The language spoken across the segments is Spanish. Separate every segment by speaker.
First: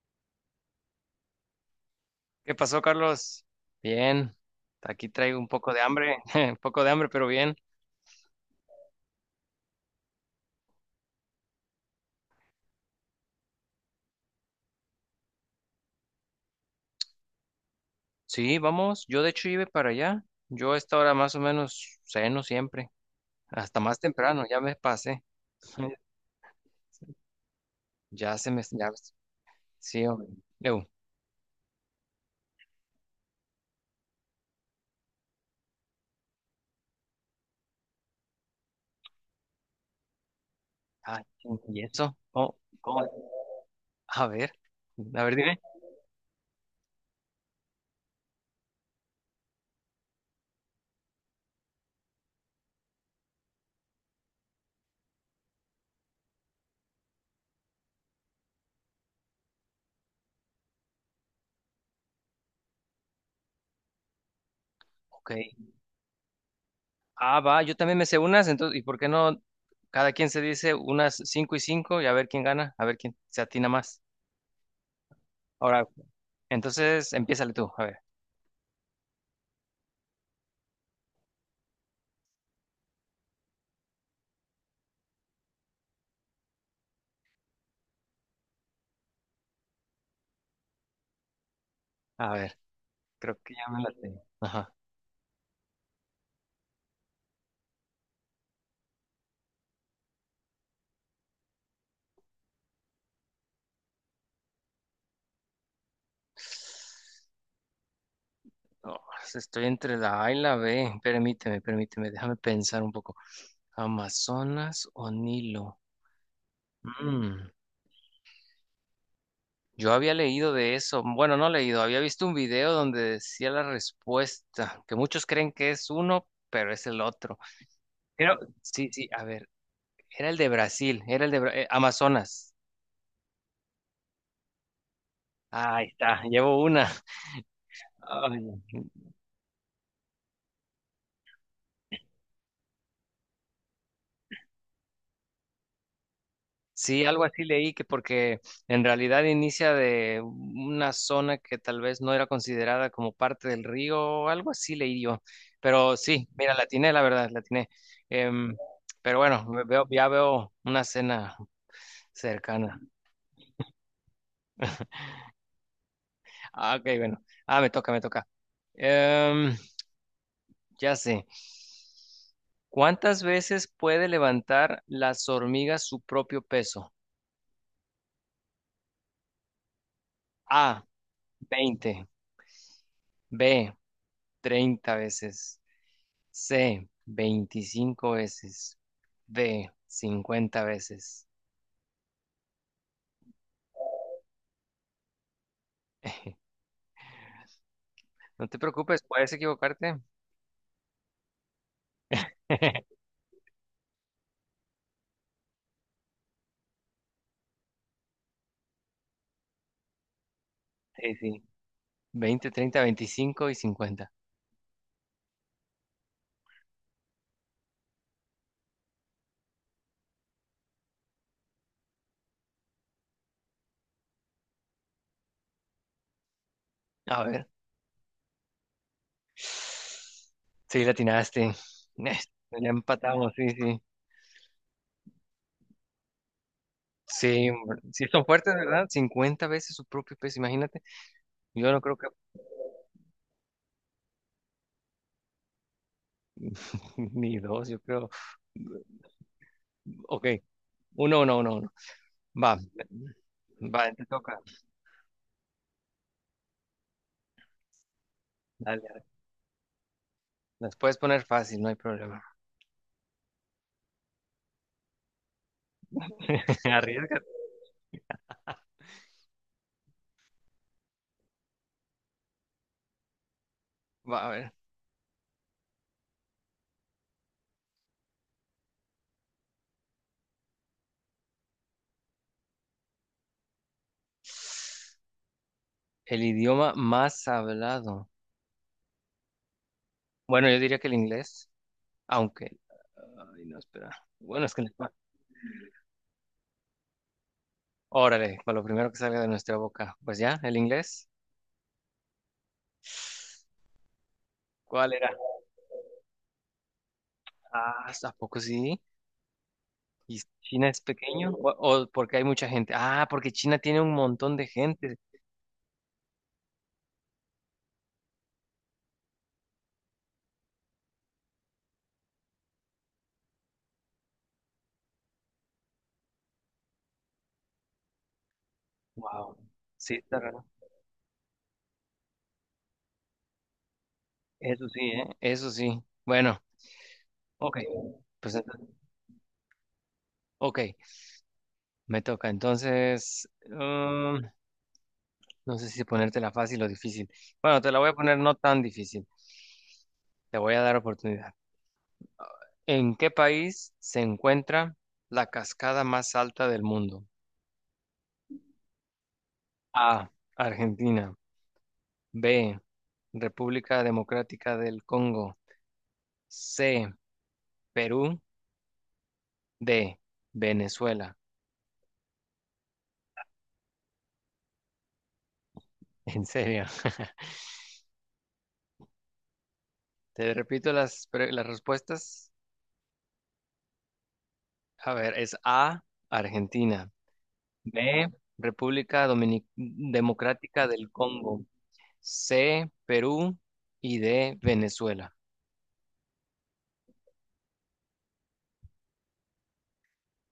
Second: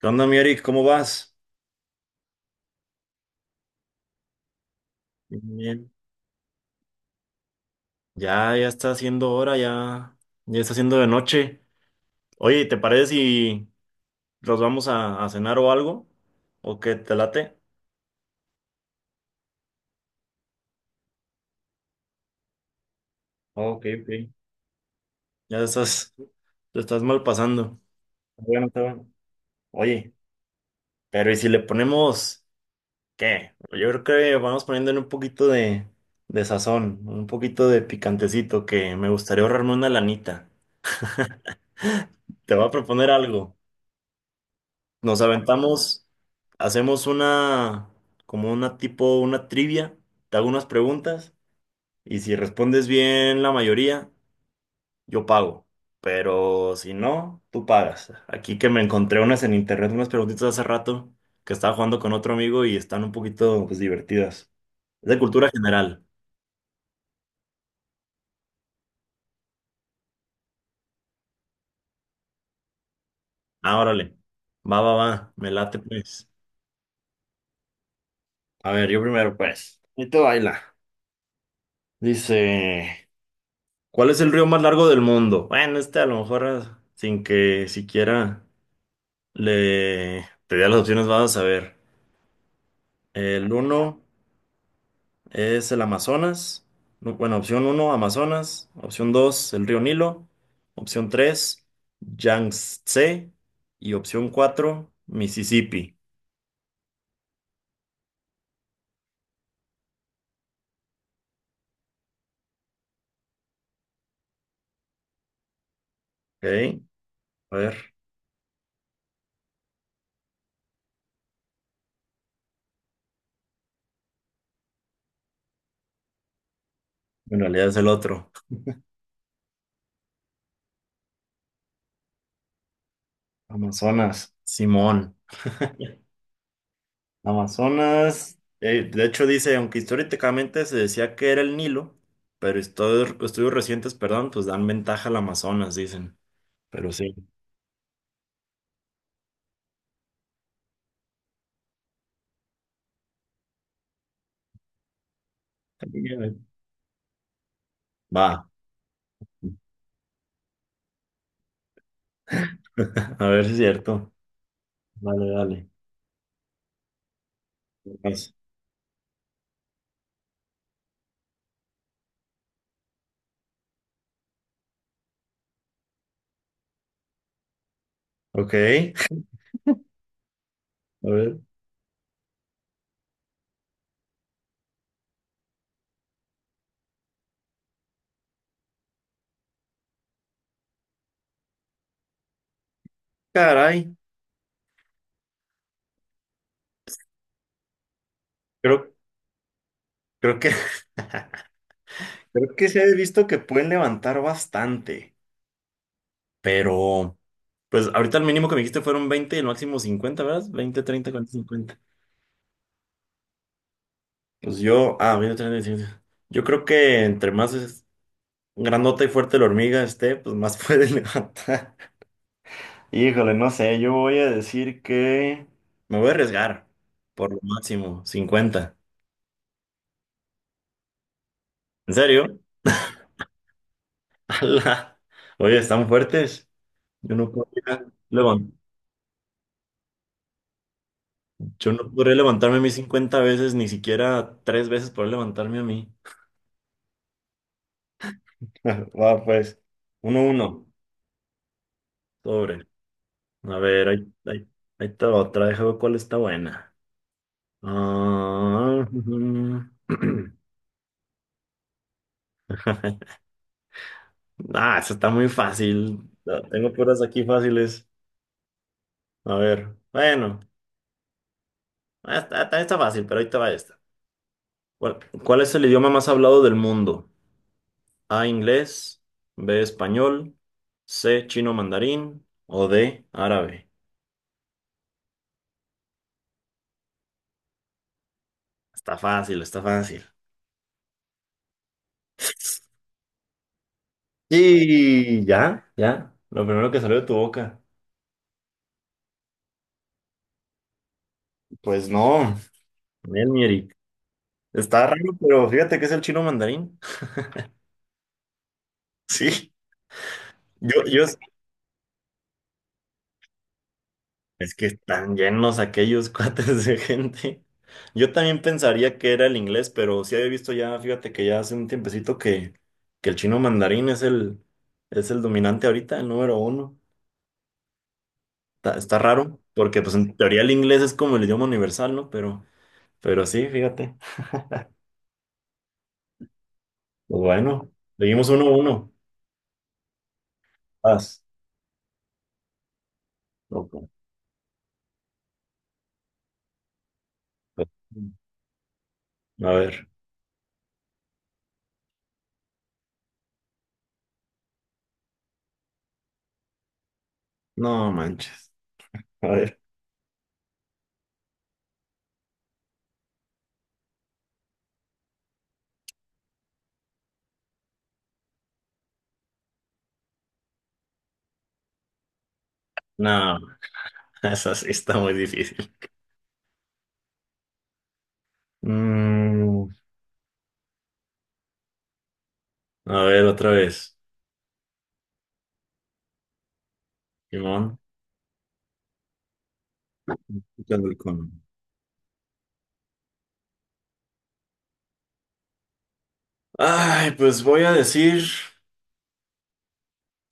Speaker 1: ¿Qué onda, mi Eric? ¿Cómo vas?
Speaker 2: ¿Qué pasó, Carlos? Bien, aquí traigo
Speaker 1: Bien,
Speaker 2: un poco de
Speaker 1: bien.
Speaker 2: hambre, un poco de hambre, pero bien.
Speaker 1: Ya, ya está haciendo hora, ya, ya está haciendo de noche. Oye, ¿te parece si los vamos a cenar o algo? ¿O qué te late?
Speaker 2: Sí, vamos, yo de hecho iba para allá. Yo a esta hora más o menos ceno siempre, hasta
Speaker 1: Ok,
Speaker 2: más
Speaker 1: ok.
Speaker 2: temprano, ya me pasé.
Speaker 1: Ya estás, te estás mal pasando.
Speaker 2: Ya se me.
Speaker 1: Bueno, está
Speaker 2: Ya,
Speaker 1: bueno.
Speaker 2: sí,
Speaker 1: Oye,
Speaker 2: hombre. Eu,
Speaker 1: pero ¿y si le ponemos qué? Yo creo que vamos poniéndole un poquito de sazón, un poquito de picantecito, que me gustaría ahorrarme una lanita.
Speaker 2: Ay, ¿y eso?
Speaker 1: Te
Speaker 2: ¿Cómo?
Speaker 1: voy a
Speaker 2: ¿Cómo?
Speaker 1: proponer algo.
Speaker 2: A ver,
Speaker 1: Nos
Speaker 2: a ver, dime.
Speaker 1: aventamos, hacemos una, como una tipo, una trivia, te hago unas preguntas y si respondes bien la mayoría, yo pago. Pero si no, tú pagas. Aquí que me encontré unas en internet, unas preguntitas hace rato que estaba jugando con otro amigo y están un poquito, pues, divertidas. Es de
Speaker 2: Ok.
Speaker 1: cultura general.
Speaker 2: Ah, va, yo también me sé unas, entonces, ¿y por qué no cada quien se dice unas cinco y cinco y a ver quién gana, a ver quién se atina
Speaker 1: Ah,
Speaker 2: más?
Speaker 1: órale. Va, va, va. Me late,
Speaker 2: Ahora,
Speaker 1: pues.
Speaker 2: entonces, empiézale tú, a ver.
Speaker 1: A ver, yo primero, pues. Y te baila. Dice. ¿Cuál es el río más largo del mundo? Bueno, este a lo mejor ah, sin que siquiera le te dé las opciones vas a saber.
Speaker 2: A ver, creo
Speaker 1: El
Speaker 2: que ya me la
Speaker 1: uno
Speaker 2: tengo. Ajá.
Speaker 1: es el Amazonas. No, bueno, opción uno Amazonas. Opción 2 el río Nilo. Opción 3 Yangtze. Y opción 4 Mississippi.
Speaker 2: No, pues, estoy entre la A y la B. Permíteme, déjame pensar un poco. ¿Amazonas o Nilo?
Speaker 1: Ok,
Speaker 2: Mm,
Speaker 1: a ver,
Speaker 2: Yo había leído de eso. Bueno, no leído, había visto un video donde decía la respuesta, que muchos creen que es uno, pero es el otro.
Speaker 1: en realidad es el otro.
Speaker 2: Pero, sí, sí, a ver, era el de Brasil, era el de Amazonas.
Speaker 1: Amazonas, Simón.
Speaker 2: Ah, ahí está, llevo una.
Speaker 1: Amazonas,
Speaker 2: Ay,
Speaker 1: de hecho dice, aunque históricamente se decía que era el Nilo, pero estudios recientes, perdón, pues dan ventaja al Amazonas, dicen. Pero
Speaker 2: sí,
Speaker 1: sí.
Speaker 2: algo así leí que porque en realidad inicia de una zona que tal vez no era considerada como parte del río, algo así leí yo. Pero sí, mira, la atiné, la verdad, la atiné.
Speaker 1: Va,
Speaker 2: Em, pero bueno, me veo, ya veo una cena cercana.
Speaker 1: a ver si es cierto. Dale, dale.
Speaker 2: Ah, ok, bueno. Ah, me toca, me toca.
Speaker 1: Vas.
Speaker 2: Em, ya sé. ¿Cuántas veces puede levantar las hormigas su propio peso?
Speaker 1: Ok, a
Speaker 2: A,
Speaker 1: ver.
Speaker 2: 20, B, 30 veces, C, 25 veces. D, 50 veces.
Speaker 1: Caray,
Speaker 2: No te
Speaker 1: creo,
Speaker 2: preocupes, puedes equivocarte.
Speaker 1: creo que, creo que se ha visto que pueden levantar bastante, pero pues ahorita el mínimo que me dijiste fueron 20 y el máximo 50, ¿verdad? 20, 30,
Speaker 2: Sí,
Speaker 1: 40,
Speaker 2: sí.
Speaker 1: 50.
Speaker 2: 20, 30, 25 y cincuenta.
Speaker 1: Pues yo, ah, mira, yo creo que entre más grandota y fuerte la hormiga esté, pues más puede levantar. Híjole, no sé, yo voy a decir que me voy a arriesgar
Speaker 2: A
Speaker 1: por lo
Speaker 2: ver.
Speaker 1: máximo, 50.
Speaker 2: Sí, la atinaste.
Speaker 1: ¿En serio?
Speaker 2: Ya empatamos, sí, sí.
Speaker 1: Ala. Oye, están fuertes. Yo no
Speaker 2: Sí, hombre.
Speaker 1: podría
Speaker 2: Sí son
Speaker 1: levan-
Speaker 2: fuertes, ¿verdad? 50 veces su propio peso, imagínate. Yo
Speaker 1: yo
Speaker 2: no
Speaker 1: no
Speaker 2: creo que
Speaker 1: podría levantarme a mí 50 veces, ni siquiera tres veces poder levantarme a mí.
Speaker 2: ni dos, yo creo.
Speaker 1: Va, pues, uno,
Speaker 2: Ok,
Speaker 1: uno,
Speaker 2: uno, uno, uno, uno. Va,
Speaker 1: sobre. A
Speaker 2: va,
Speaker 1: ver,
Speaker 2: te
Speaker 1: ahí,
Speaker 2: toca.
Speaker 1: ahí, ahí está otra, déjame ver cuál está buena.
Speaker 2: Dale,
Speaker 1: Ah,
Speaker 2: dale.
Speaker 1: ujú.
Speaker 2: Las puedes poner fácil, no hay problema.
Speaker 1: Ah, eso está muy fácil. Ah, tengo puras
Speaker 2: Arriesga.
Speaker 1: aquí fáciles. A ver, bueno, ah, está fácil, pero ahí te va esta.
Speaker 2: Va a ver,
Speaker 1: ¿Cuál es el idioma más hablado del mundo? A, inglés, B, español, C, chino mandarín o D, árabe.
Speaker 2: el idioma más hablado.
Speaker 1: Está fácil, está fácil.
Speaker 2: Bueno, yo diría que el inglés, aunque. Ay, no, espera. Bueno, es que.
Speaker 1: Y ya, ya, lo primero que salió de tu boca.
Speaker 2: Órale, para lo primero que salga de nuestra boca. Pues ya, el inglés.
Speaker 1: Pues no, nel, mi Eric. Está
Speaker 2: ¿Cuál era?
Speaker 1: raro, pero fíjate que es el chino mandarín.
Speaker 2: Ah, ¿a poco sí?
Speaker 1: Sí.
Speaker 2: ¿Y China es
Speaker 1: Yo,
Speaker 2: pequeño? ¿O porque hay mucha gente? Ah, porque China tiene un montón de
Speaker 1: es que
Speaker 2: gente.
Speaker 1: están llenos aquellos cuates de gente. Yo también pensaría que era el inglés, pero sí había visto ya, fíjate que ya hace un tiempecito que el chino mandarín es el dominante ahorita, el número uno. Está
Speaker 2: Wow.
Speaker 1: raro, porque pues
Speaker 2: Sí,
Speaker 1: en
Speaker 2: está
Speaker 1: teoría
Speaker 2: raro.
Speaker 1: el inglés es como el idioma universal, ¿no? Pero sí, fíjate.
Speaker 2: Eso sí, ¿eh? Eso sí. Bueno,
Speaker 1: Pues
Speaker 2: ok.
Speaker 1: bueno, seguimos
Speaker 2: Pues,
Speaker 1: uno a
Speaker 2: entonces-
Speaker 1: uno.
Speaker 2: ok,
Speaker 1: Vas.
Speaker 2: me toca. Entonces,
Speaker 1: Ok,
Speaker 2: no sé si ponértela fácil o difícil. Bueno,
Speaker 1: pues,
Speaker 2: te la voy a poner no tan difícil.
Speaker 1: a ver.
Speaker 2: Te voy a dar oportunidad. ¿En qué país se encuentra la cascada más alta del mundo?
Speaker 1: No manches. A ver.
Speaker 2: A. Argentina. B. República Democrática del Congo. C. Perú. D. Venezuela.
Speaker 1: No, esa sí está muy difícil.
Speaker 2: En serio.
Speaker 1: Mm.
Speaker 2: Te repito las respuestas.
Speaker 1: A ver, otra vez.
Speaker 2: A ver, es A, Argentina.
Speaker 1: Simón.
Speaker 2: B, República Democrática
Speaker 1: Quitando
Speaker 2: del
Speaker 1: el cono.
Speaker 2: Congo. C, Perú y D, Venezuela.
Speaker 1: Ay, pues voy a decir,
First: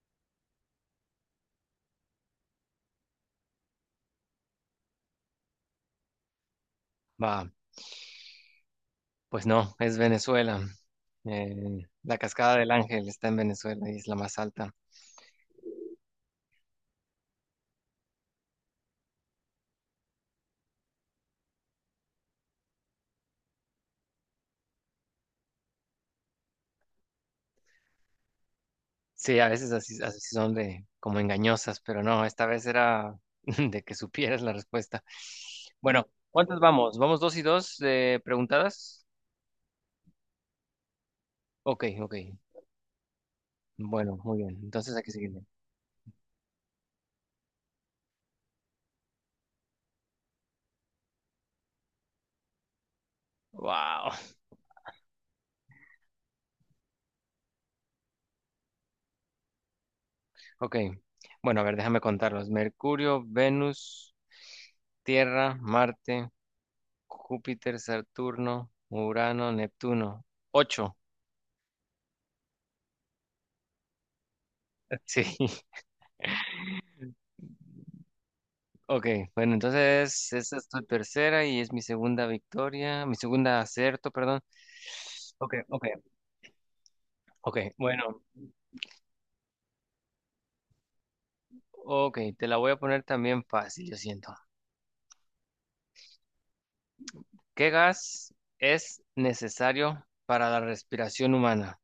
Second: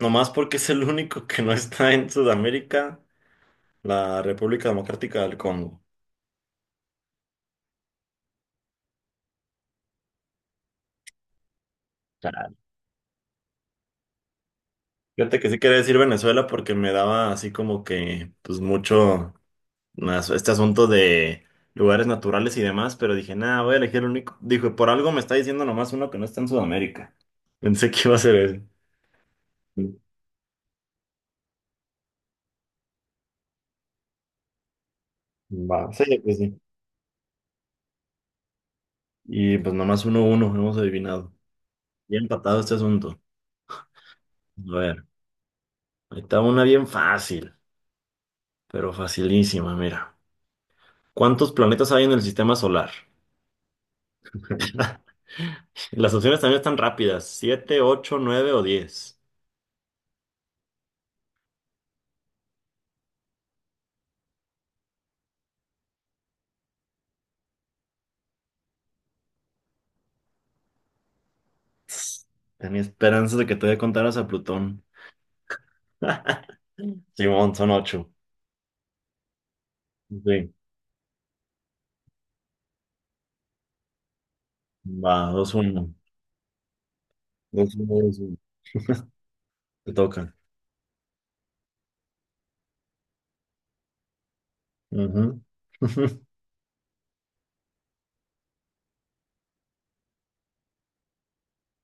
Speaker 1: nomás porque es el único que no está en Sudamérica, la República Democrática del Congo.
Speaker 2: Va, pues no, es Venezuela. Eh, la
Speaker 1: Claro.
Speaker 2: Cascada del Ángel está en Venezuela y es la más alta.
Speaker 1: Fíjate que sí quería decir Venezuela porque me daba así como que, pues mucho más este asunto de lugares naturales y demás, pero dije, nada, voy a elegir el único. Dijo, por algo me está diciendo nomás uno que no está en Sudamérica. Pensé que iba a ser ese.
Speaker 2: Sí, a veces así, así son de como engañosas, pero no, esta vez era de que supieras la respuesta.
Speaker 1: Va. Sí,
Speaker 2: Bueno,
Speaker 1: pues sí.
Speaker 2: ¿cuántas vamos? ¿Vamos dos y dos preguntadas?
Speaker 1: Y pues nomás uno, uno, hemos adivinado.
Speaker 2: Ok, ok.
Speaker 1: Bien empatado este asunto.
Speaker 2: Bueno, muy bien.
Speaker 1: A
Speaker 2: Entonces hay
Speaker 1: ver,
Speaker 2: que seguirle.
Speaker 1: ahí está una bien fácil, pero facilísima, mira. ¿Cuántos planetas hay en el sistema solar?
Speaker 2: Wow.
Speaker 1: Las opciones también están rápidas, siete, ocho, nueve o 10.
Speaker 2: Ok. Bueno, a ver, déjame contarlos. Mercurio, Venus, Tierra, Marte. Júpiter, Saturno, Urano, Neptuno. Ocho.
Speaker 1: Tenía esperanzas de que todavía contaras a Plutón.
Speaker 2: Sí,
Speaker 1: Simón, son ocho.
Speaker 2: ok. Bueno, entonces
Speaker 1: Sí.
Speaker 2: esta es tu tercera y es mi segunda victoria, mi segunda acierto, perdón.
Speaker 1: Va, dos,
Speaker 2: Ok, ok,
Speaker 1: uno. Dos,
Speaker 2: ok.
Speaker 1: uno, dos,
Speaker 2: Bueno,
Speaker 1: uno. Te toca.
Speaker 2: ok, te la voy a poner también fácil, yo siento.
Speaker 1: Ujú.
Speaker 2: ¿Qué gas es necesario para la respiración humana?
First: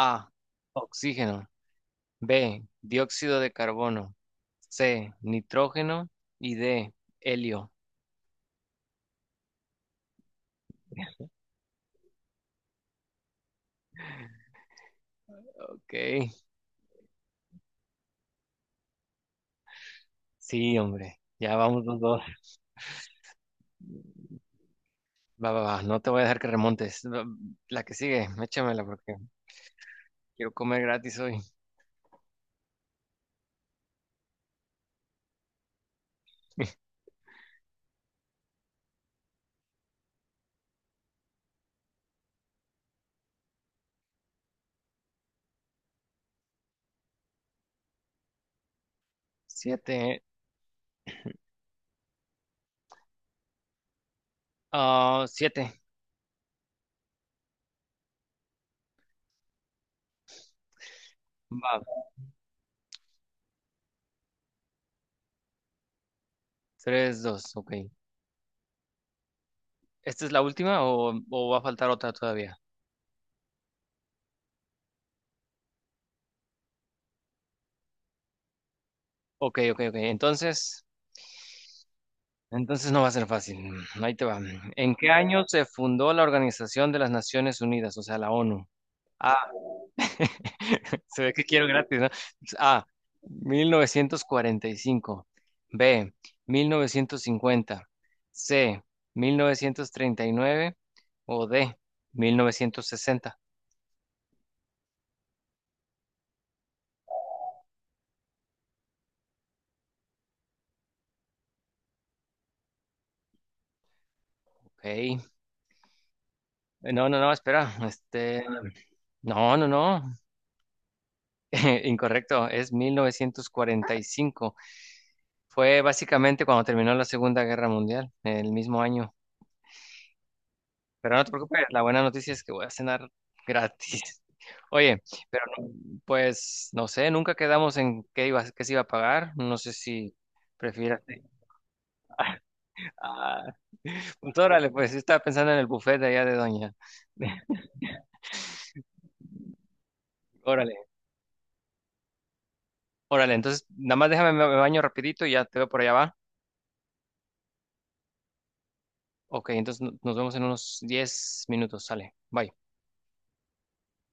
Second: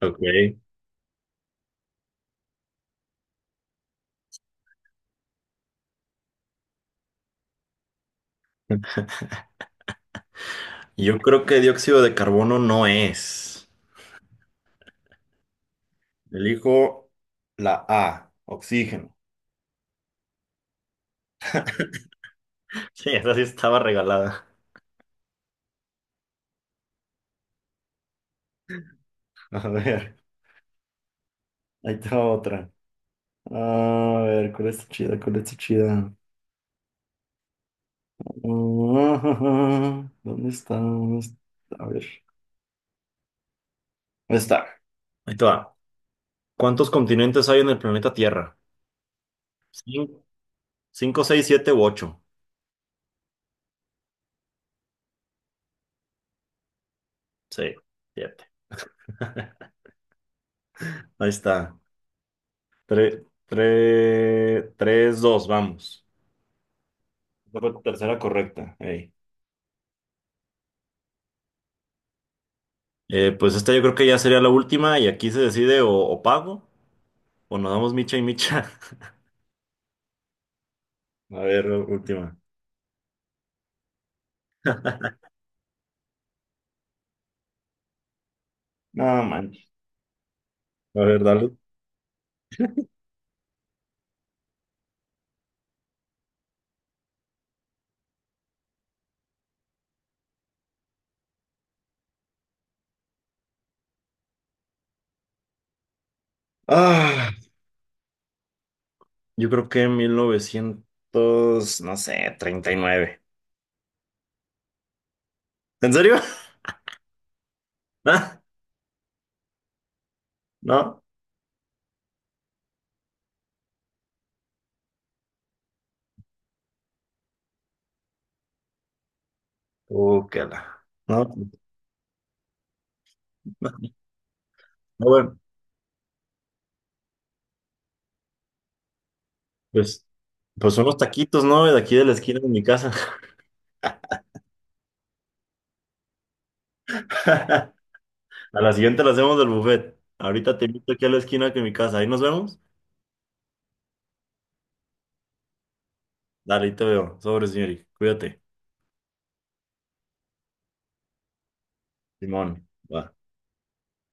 Speaker 1: Ok.
Speaker 2: oxígeno. B, dióxido de carbono. C, nitrógeno. Y D, helio.
Speaker 1: Yo creo que dióxido de carbono no es.
Speaker 2: Ok.
Speaker 1: Elijo la A, oxígeno.
Speaker 2: Sí, hombre. Ya vamos los dos.
Speaker 1: Sí, esa sí estaba regalada.
Speaker 2: Va, va, va. No te voy a dejar que remontes. La que sigue, échamela porque
Speaker 1: A ver,
Speaker 2: quiero comer gratis hoy.
Speaker 1: ahí está otra. A ver, ¿cuál está chida? ¿Cuál está chida? Ah, ¿dónde está? ¿Dónde está? A ver, ¿dónde está? Ahí te va. ¿Cuántos continentes hay en el planeta Tierra? Cin-
Speaker 2: Siete.
Speaker 1: Cinco, seis, siete u ocho.
Speaker 2: Ah, siete.
Speaker 1: Sí, siete. Ahí está.
Speaker 2: Va.
Speaker 1: Tres, tres, tres, dos, vamos.
Speaker 2: Tres, dos.
Speaker 1: Esa fue
Speaker 2: Ok.
Speaker 1: tu tercera correcta. Ey.
Speaker 2: ¿Esta es la última o va a faltar otra todavía?
Speaker 1: Pues esta yo creo que ya sería la última y aquí se decide o pago o nos damos micha y micha.
Speaker 2: Ok, ok, ok. Entonces,
Speaker 1: A ver, última.
Speaker 2: entonces no va a ser fácil. Ahí te va. ¿En qué año se fundó la Organización de las Naciones Unidas, o sea, la ONU?
Speaker 1: No manches. A ver,
Speaker 2: Se ve que
Speaker 1: dale.
Speaker 2: quiero gratis, ¿no? A, 1945. B, 1950. C, 1939. O D, 1960.
Speaker 1: Ah, yo creo que 1900, no sé, 39.
Speaker 2: Ok.
Speaker 1: ¿En serio?
Speaker 2: No, no, no, espera.
Speaker 1: ¿Ah?
Speaker 2: Este, no, no, no.
Speaker 1: ¿No?
Speaker 2: Incorrecto. Es 1945. Fue básicamente cuando terminó la Segunda Guerra Mundial, el mismo año.
Speaker 1: Qué la.
Speaker 2: Pero no
Speaker 1: No,
Speaker 2: te preocupes, la buena noticia es que voy a cenar
Speaker 1: no,
Speaker 2: gratis. Oye,
Speaker 1: bueno,
Speaker 2: pero pues no sé, nunca quedamos en qué iba, qué se iba a pagar. No sé
Speaker 1: pues,
Speaker 2: si
Speaker 1: pues unos
Speaker 2: prefieras.
Speaker 1: taquitos, ¿no? De aquí de la esquina de mi casa.
Speaker 2: Ah, pues órale, pues yo estaba pensando en el buffet de allá de Doña.
Speaker 1: A la siguiente la hacemos del buffet. Ahorita te
Speaker 2: Órale,
Speaker 1: invito aquí a la esquina de mi casa. Ahí nos vemos.
Speaker 2: órale, entonces nada más déjame, me baño rapidito y ya te veo por allá va.
Speaker 1: Dale, ahí te veo. Sobre, señorita. Cuídate.
Speaker 2: Ok, entonces nos vemos en unos 10 minutos, sale. Bye.
Speaker 1: Simón, va.